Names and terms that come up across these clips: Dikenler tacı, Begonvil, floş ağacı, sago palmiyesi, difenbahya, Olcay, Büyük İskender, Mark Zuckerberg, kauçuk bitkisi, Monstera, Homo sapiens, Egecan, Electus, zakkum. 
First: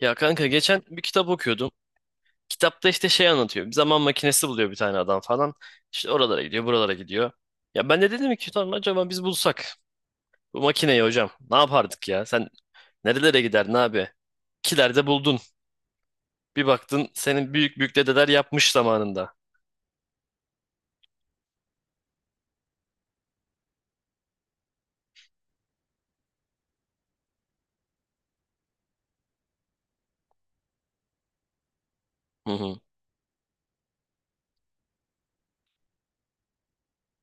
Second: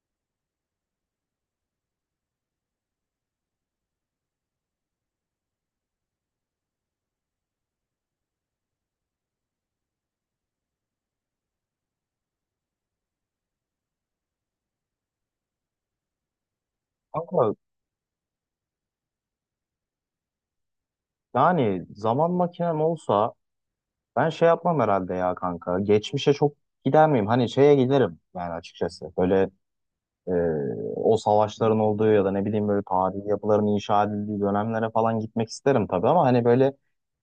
Ya kanka geçen bir kitap okuyordum. Kitapta işte şey anlatıyor. Bir zaman makinesi buluyor bir tane adam falan. İşte oralara gidiyor, buralara gidiyor. Ya ben de dedim ki "Ulan acaba biz bulsak bu makineyi hocam ne yapardık ya? Sen nerelere giderdin abi? Kilerde buldun. Bir baktın senin Kanka büyük büyük dedeler yapmış zamanında. yani zaman makinem olsa ben şey yapmam herhalde ya kanka. Geçmişe çok gider miyim? Hani şeye giderim yani açıkçası. Böyle e, o savaşların olduğu ya da ne Hı bileyim hı. böyle tarihi yapıların inşa edildiği dönemlere falan gitmek isterim tabii ama hani böyle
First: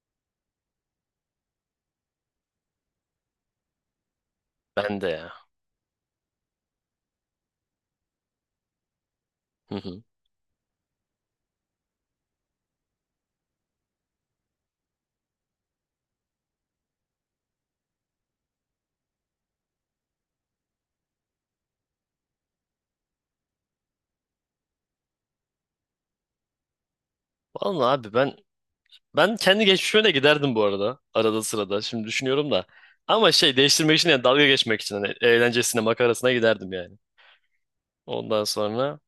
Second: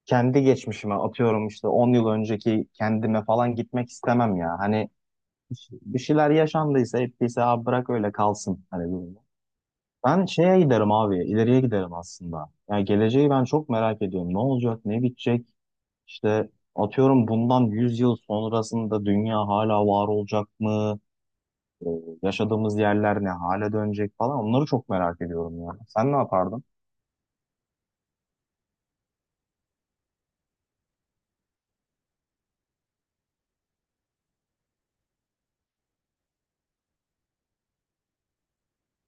kendi geçmişime atıyorum işte 10 yıl önceki kendime falan gitmek istemem ya. Hani Ben de ya. bir şeyler yaşandıysa ettiyse abi bırak öyle kalsın hani durumu. Hı hı. Ben şeye giderim abi, ileriye giderim aslında. Yani geleceği ben çok merak ediyorum. Ne olacak, ne bitecek? İşte atıyorum bundan 100 yıl sonrasında dünya hala var olacak mı? Ee, yaşadığımız yerler ne hale dönecek falan onları çok merak ediyorum ya. Sen ne yapardın? Vallahi abi ben kendi geçmişime de giderdim bu arada. Arada sırada. Şimdi düşünüyorum da. Ama şey değiştirmek için yani dalga geçmek için hani eğlencesine makarasına giderdim yani. Ondan sonra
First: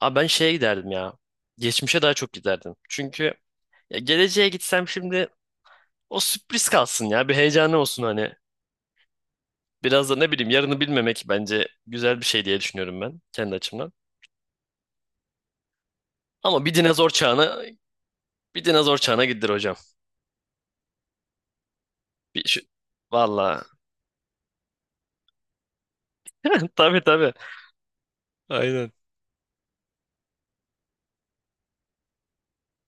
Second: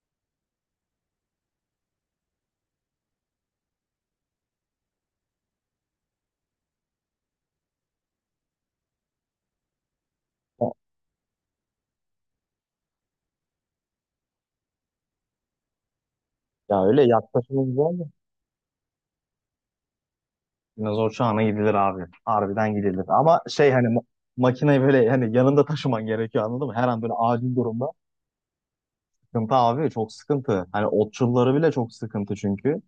abi ben şeye giderdim ya. Geçmişe daha çok giderdim. Çünkü ya geleceğe gitsem şimdi o sürpriz kalsın ya. Bir heyecanı olsun hani. Biraz da ne bileyim Ya yarını bilmemek bence güzel bir şey diye düşünüyorum ben kendi açımdan. Ama bir ya öyle dinozor çağına yaklaşımı güzel de. bir dinozor çağına gidilir hocam. Dinozor çağına gidilir abi. Bir şu, Harbiden gidilir. Ama valla. şey hani makineyi böyle hani yanında taşıman gerekiyor anladın mı? Her an Tabii böyle tabii. acil durumda. Aynen. Sıkıntı abi çok sıkıntı. Hani otçulları bile çok sıkıntı çünkü.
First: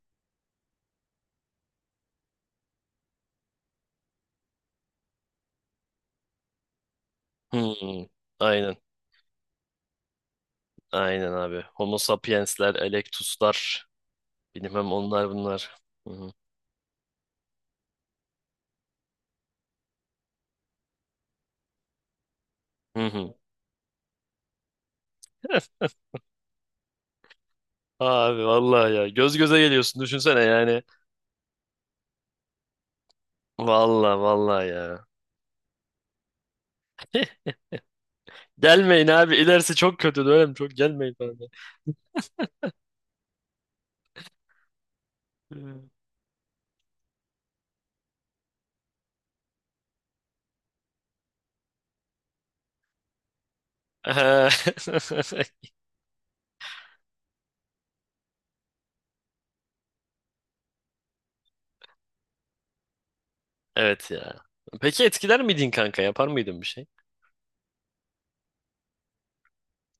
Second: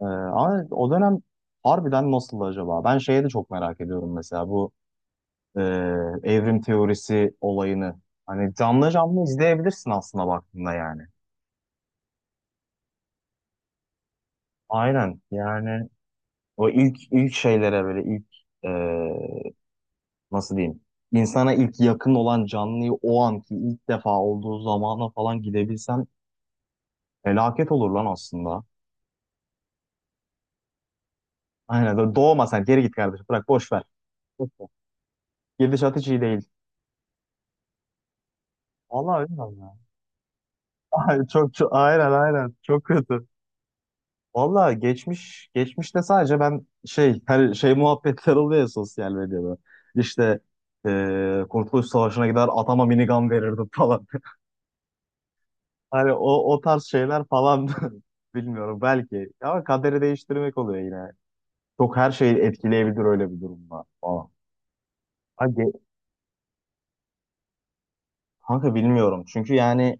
Ama o dönem harbiden nasıldı acaba? Ben şeye de çok merak ediyorum mesela bu e, evrim teorisi olayını. Hmm, Hani aynen. canlı canlı izleyebilirsin aslında baktığında yani. Aynen abi. Homo sapiensler, Electus'lar. Bilmem Aynen onlar bunlar. yani Hı hı. o ilk şeylere böyle ilk e, nasıl diyeyim insana ilk yakın olan canlıyı Hı o hı. anki ilk defa olduğu zamana falan gidebilsen felaket olur lan Abi aslında. vallahi ya göz göze geliyorsun düşünsene yani. Aynen doğma sen geri git kardeşim bırak boş ver. Valla Boş valla ver. ya. Gidişat hiç iyi değil. Gelmeyin Vallahi abi. bilmiyorum İlerisi ya. çok kötü dönem. Çok gelmeyin Ay, abi. çok aynen aynen çok kötü. Valla geçmiş Hmm. geçmişte sadece ben şey her şey muhabbetler oluyor ya sosyal medyada. İşte Kurtuluş Savaşı'na gider atama minigun verirdim falan. Ehe. Hani o tarz şeyler falan bilmiyorum belki. Ama kaderi değiştirmek oluyor yine. Çok her şeyi etkileyebilir öyle bir durumda. Evet Falan. ya. Peki etkiler Ha, miydin kanka? Yapar mıydın bir şey? kanka bilmiyorum. Çünkü yani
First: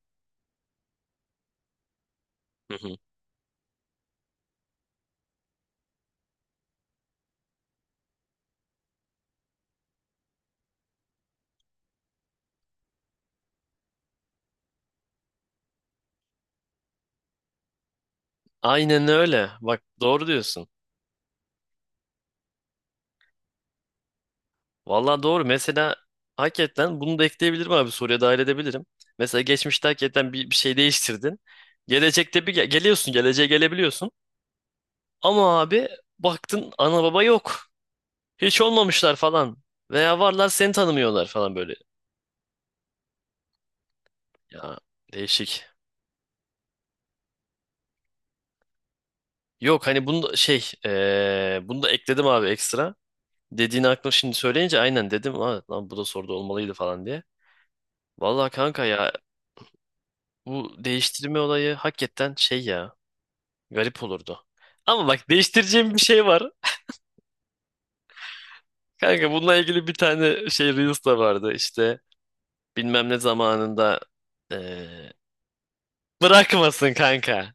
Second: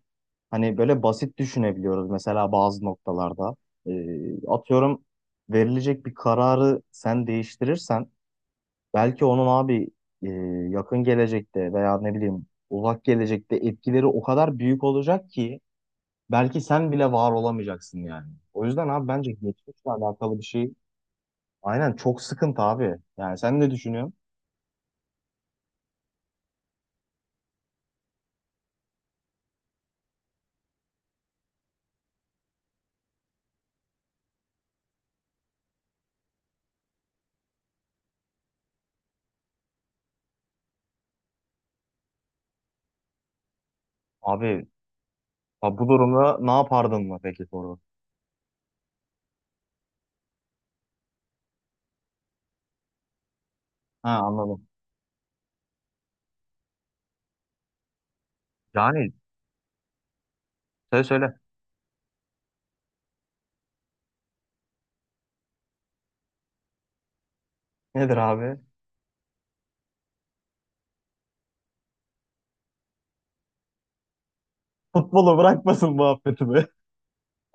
hani böyle basit düşünebiliyoruz mesela Hı bazı hı. noktalarda. Atıyorum verilecek bir kararı sen değiştirirsen belki onun abi e, yakın gelecekte veya ne bileyim uzak gelecekte etkileri o kadar büyük olacak ki belki sen bile var olamayacaksın yani. O yüzden Aynen abi bence öyle. Bak geçmişle doğru alakalı bir diyorsun. şey aynen çok sıkıntı abi. Yani sen ne düşünüyorsun? Valla doğru. Mesela hakikaten bunu da ekleyebilirim abi. Soruya dahil edebilirim. Mesela geçmişte hakikaten bir şey değiştirdin. Gelecekte bir geliyorsun. Geleceğe gelebiliyorsun. Ama abi baktın ana baba yok. Hiç olmamışlar falan. Veya varlar seni tanımıyorlar falan böyle. Abi Ya değişik. ha bu durumda ne yapardın mı peki soru? Yok hani bunu da şey bunu da ekledim abi ekstra. Dediğini aklıma Ha şimdi anladım. söyleyince aynen dedim. "Aa, lan bu da soruda olmalıydı falan diye. Vallahi kanka ya Yani bu söyle söyle. değiştirme olayı hakikaten şey ya garip olurdu. Ama bak değiştireceğim bir şey var. Nedir abi? Kanka bununla ilgili bir tane şey Reels da vardı işte bilmem ne zamanında eee, Futbolu bırakmasın muhabbeti be. bırakmasın kanka.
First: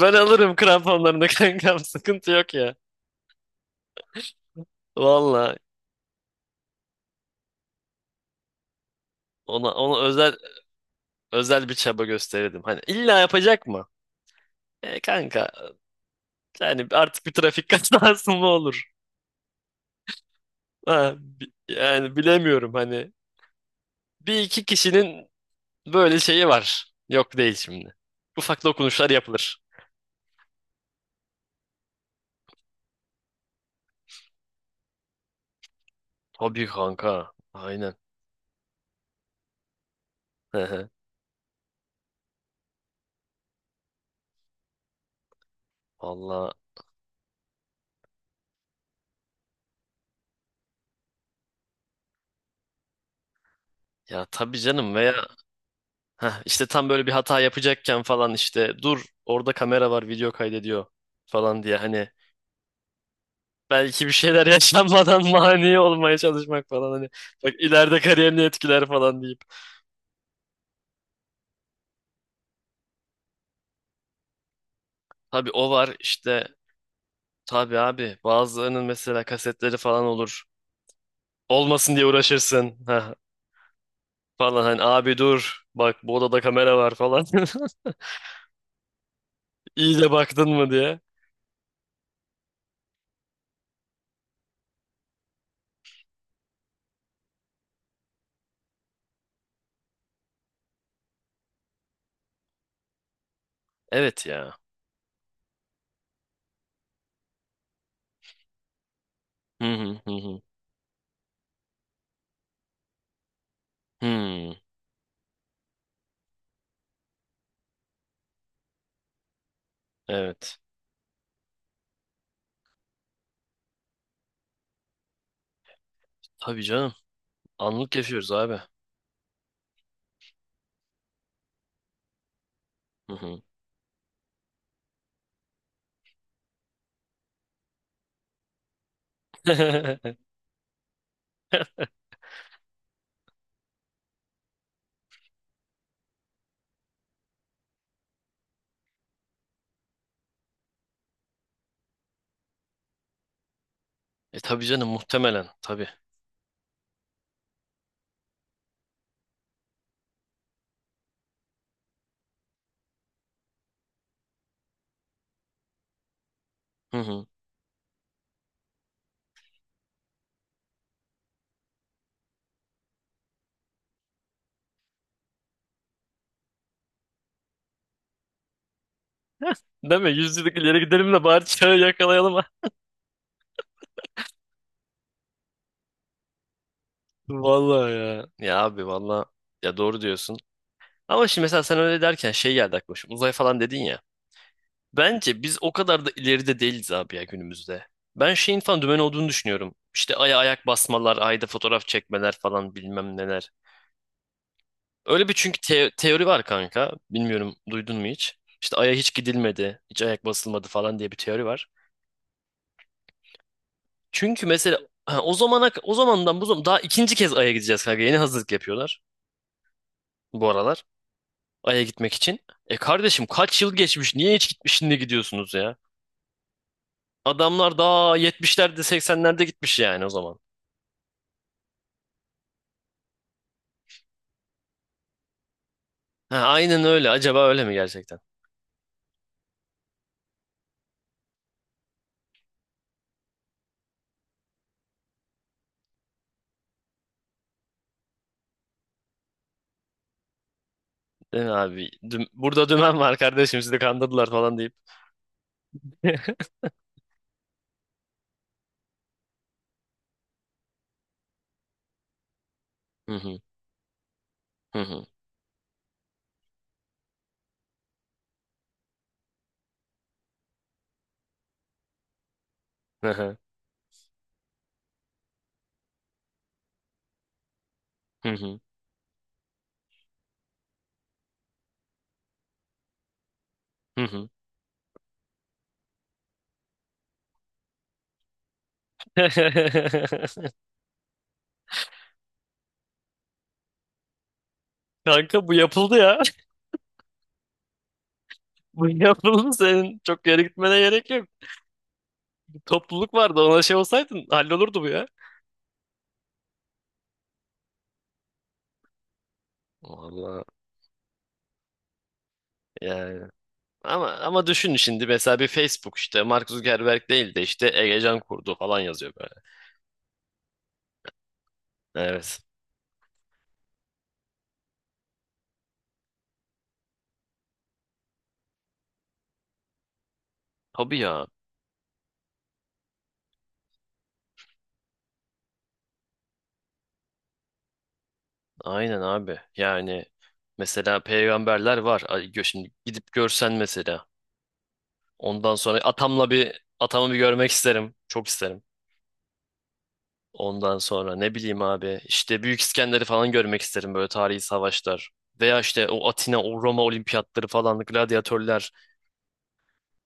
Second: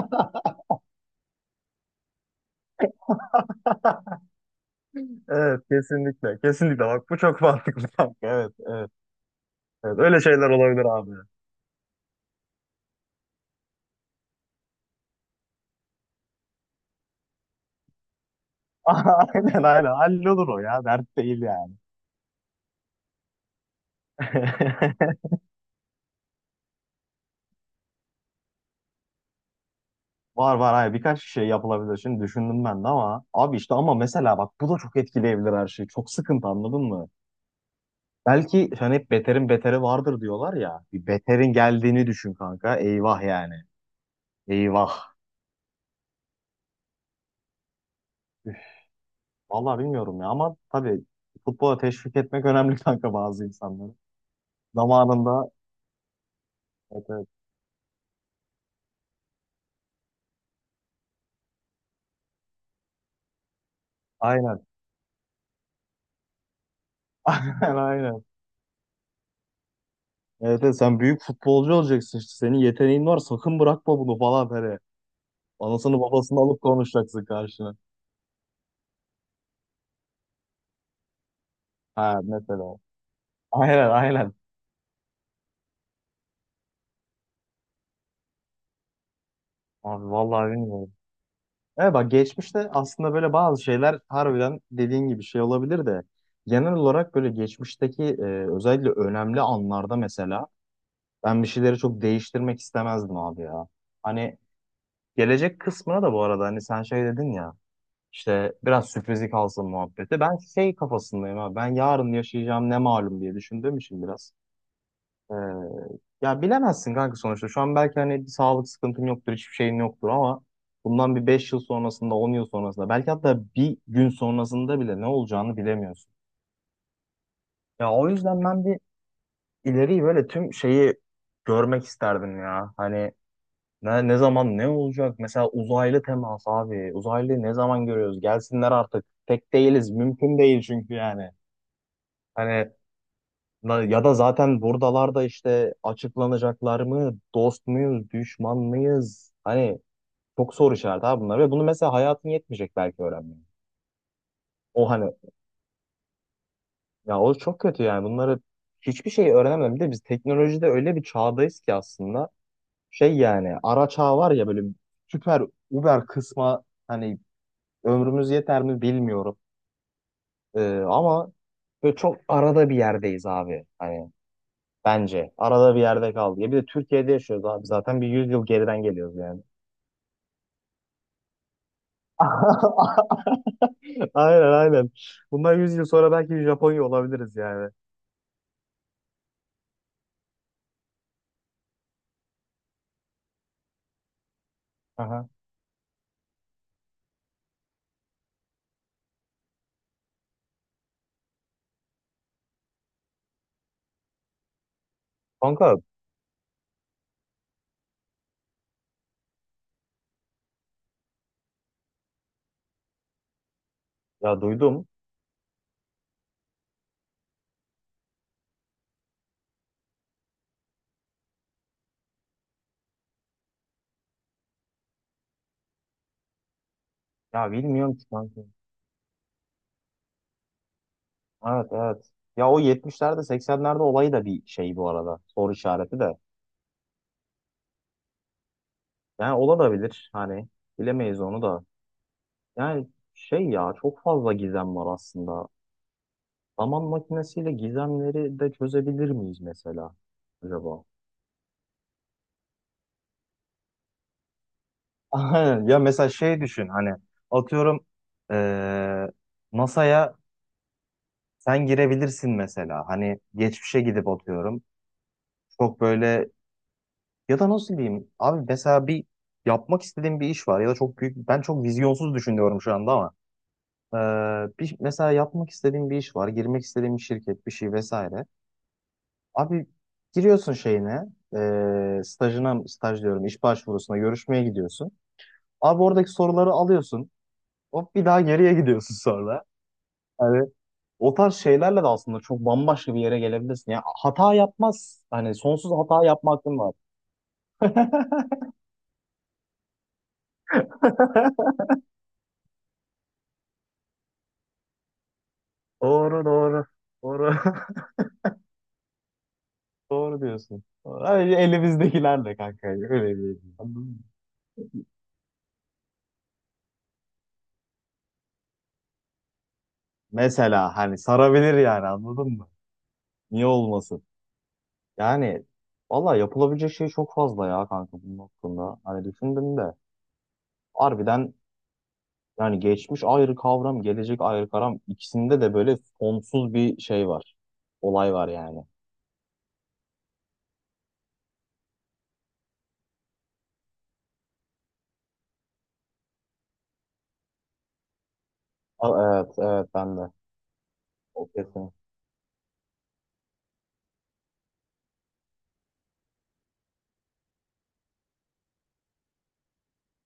Ben alırım kramponlarını kankam sıkıntı yok ya. Vallahi Evet kesinlikle kesinlikle bak bu çok mantıklı kanka, evet evet ona evet, öyle özel şeyler olabilir abi. özel bir çaba gösterirdim. Hani illa yapacak mı? E kanka yani artık bir trafik kazası mı olur? Aynen aynen, hallolur o ya Ha, dert değil yani. yani bilemiyorum hani. Bir iki kişinin böyle şeyi var. Yok değil şimdi. Ufak dokunuşlar yapılır. Var var, hayır birkaç şey yapılabilir. Şimdi düşündüm ben de ama abi işte ama mesela bak bu da çok etkileyebilir her şeyi. Çok sıkıntı Tabii anladın mı? kanka. Aynen. Belki hani hep beterin beteri vardır diyorlar Hı ya. hı. Bir beterin geldiğini düşün kanka. Eyvah yani. Eyvah. Vallahi Üf, vallahi bilmiyorum ya ama tabii futbola teşvik etmek önemli kanka bazı insanları. ya tabii canım veya Zamanında heh, işte tam evet, böyle bir evet. hata yapacakken falan işte dur orada kamera var video kaydediyor falan diye hani belki bir şeyler Aynen. yaşanmadan mani olmaya çalışmak falan hani. Bak Aynen ileride aynen. kariyerini etkiler falan deyip. Evet, evet, sen büyük futbolcu olacaksın işte. Senin yeteneğin var. Sakın bırakma bunu falan böyle. Tabii o var Anasını babasını işte. alıp konuşacaksın karşına. Tabii abi bazılarının mesela kasetleri falan olur. Olmasın diye Ha mesela. uğraşırsın. Heh, Aynen aynen. falan hani abi dur bak bu odada kamera var falan. Abi İyice baktın vallahi mı bilmiyorum. diye. Evet bak geçmişte aslında böyle bazı şeyler harbiden dediğin gibi şey olabilir de genel olarak böyle geçmişteki özellikle önemli anlarda mesela ben bir şeyleri çok değiştirmek istemezdim abi ya. Evet Hani ya. gelecek kısmına da bu arada hani sen şey dedin ya, İşte biraz sürprizi kalsın Hı hı hı muhabbeti. Ben hı. şey kafasındayım abi. Ben yarın yaşayacağım ne malum diye düşündüğüm için biraz. Hmm, Ee, ya bilemezsin kanka sonuçta. Şu an belki hani bir sağlık sıkıntın yoktur, hiçbir şeyin yoktur ama evet. bundan bir 5 yıl sonrasında, 10 yıl sonrasında, belki hatta bir gün sonrasında bile ne olacağını bilemiyorsun. Tabii canım. Ya Anlık o yaşıyoruz yüzden abi. ben bir ileriyi böyle tüm şeyi görmek isterdim ya. Hani Hı hı. ne zaman ne olacak? Mesela uzaylı temas abi. Uzaylı ne zaman görüyoruz? Gelsinler artık. Tek değiliz. Mümkün değil çünkü yani. Hani ya da zaten buradalar da işte açıklanacaklar mı? Dost muyuz? Düşman mıyız? Hani çok soru işareti abi bunlar. Ve bunu mesela hayatın yetmeyecek belki öğrenmeye. E tabii canım O hani muhtemelen tabii. ya o çok kötü yani. Bunları hiçbir şey öğrenemem. Bir de biz teknolojide öyle bir çağdayız ki aslında. Şey yani ara çağ var ya böyle süper Uber kısma Hı hani hı. ömrümüz yeter mi bilmiyorum. Ama böyle çok arada bir yerdeyiz abi. Hani bence arada bir yerde kaldı. Ya bir de Türkiye'de yaşıyoruz abi. Zaten bir 100 yıl geriden geliyoruz yani. Değil mi? Yüzyıllık ileri gidelim de bari çağı yakalayalım. Aynen aynen. Bundan 100 yıl sonra belki Japonya olabiliriz yani. Vallahi ya. Ya abi valla ya doğru diyorsun. Ama şimdi mesela sen öyle derken şey geldi aklıma. Şimdi uzay falan dedin ya. Aha. Bence biz o kadar da ileride değiliz abi ya günümüzde. Ben şeyin falan dümen olduğunu düşünüyorum. İşte aya ayak basmalar, ayda fotoğraf çekmeler falan bilmem neler. Öyle bir çünkü Kanka teori var kanka. Bilmiyorum duydun mu hiç? İşte aya hiç gidilmedi, hiç ayak basılmadı falan diye bir teori var. ya Çünkü mesela duydum. ha, o zamana o zamandan bu zaman daha ikinci kez aya gideceğiz kanka. Yeni hazırlık yapıyorlar bu aralar. Ay'a gitmek için. E kardeşim kaç yıl geçmiş? Niye hiç gitmiş şimdi gidiyorsunuz ya? Ya Adamlar bilmiyorum ki daha kanka. 70'lerde 80'lerde gitmiş yani o zaman. Evet evet. Ya o 70'lerde 80'lerde olayı da bir şey bu arada. Soru işareti de. Ha, aynen öyle. Acaba öyle mi gerçekten? Yani olabilir. Hani bilemeyiz onu da. Yani şey ya çok fazla gizem var aslında. Zaman makinesiyle gizemleri de çözebilir miyiz mesela acaba? Değil mi abi? Burada dümen var kardeşim sizi kandırdılar falan deyip. Aynen. Ya mesela şey düşün hani atıyorum eee NASA'ya sen girebilirsin mesela. Hı Hani hı, geçmişe gidip atıyorum. hı hı, Çok böyle ya da nasıl diyeyim abi mesela bir yapmak istediğim bir iş var ya da çok büyük ben çok vizyonsuz düşünüyorum şu anda hı ama hı, bir, mesela yapmak istediğim bir iş var girmek istediğim bir şirket bir şey vesaire. hı hı, Abi giriyorsun şeyine, stajına, staj diyorum, iş başvurusuna hı hı. görüşmeye gidiyorsun. Abi oradaki soruları alıyorsun. Hop bir daha geriye gidiyorsun sonra. Hani o tarz şeylerle de aslında çok bambaşka bir yere gelebilirsin. Yani hata yapmaz. Hani Kanka bu sonsuz yapıldı hata ya. yapma hakkın var. Bu yapıldı senin çok yere gitmene gerek yok. Topluluk vardı ona şey olsaydın hallolurdu bu ya. Doğru doğru. Doğru. Doğru Vallahi diyorsun. Doğru. Hani elimizdekilerle kanka. Öyle yani. bir. Anladın mı? Ama düşün şimdi mesela bir Facebook işte Mark Zuckerberg değil de işte Egecan kurdu falan yazıyor böyle. Mesela hani sarabilir yani anladın Evet. mı? Niye olmasın? Yani valla yapılabilecek şey çok fazla ya kanka bunun hakkında. Hani düşündüm de Tabii ya. harbiden yani geçmiş ayrı kavram, gelecek ayrı kavram ikisinde de böyle sonsuz bir şey var. Olay var yani. Aynen abi. Yani mesela peygamberler var. Ay, şimdi gidip görsen mesela. Ondan sonra atamla bir atamı bir görmek isterim. Çok isterim. Evet, evet ben de. Ondan sonra O ne bileyim kesin. abi işte Büyük İskender'i falan görmek isterim böyle tarihi savaşlar. Veya işte o Atina, o Roma olimpiyatları falan, gladyatörler.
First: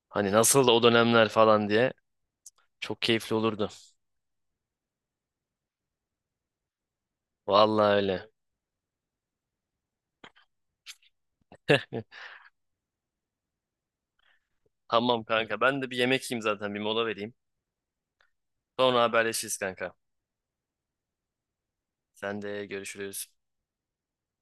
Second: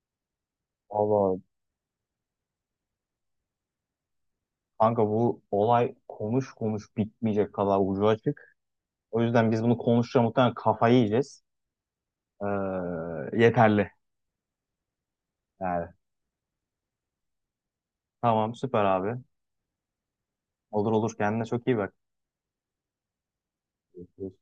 Hani nasıl o dönemler Valla falan diye. Çok keyifli olurdu. kanka bu olay konuş konuş bitmeyecek kadar Vallahi ucu öyle. açık. O yüzden biz bunu konuşacağız muhtemelen kafayı yiyeceğiz. Ee, yeterli Tamam kanka ben yani. de bir yemek yiyeyim zaten bir mola vereyim. Tamam süper Sonra abi. haberleşiriz kanka. Olur olur kendine çok iyi Sen de görüşürüz. bak.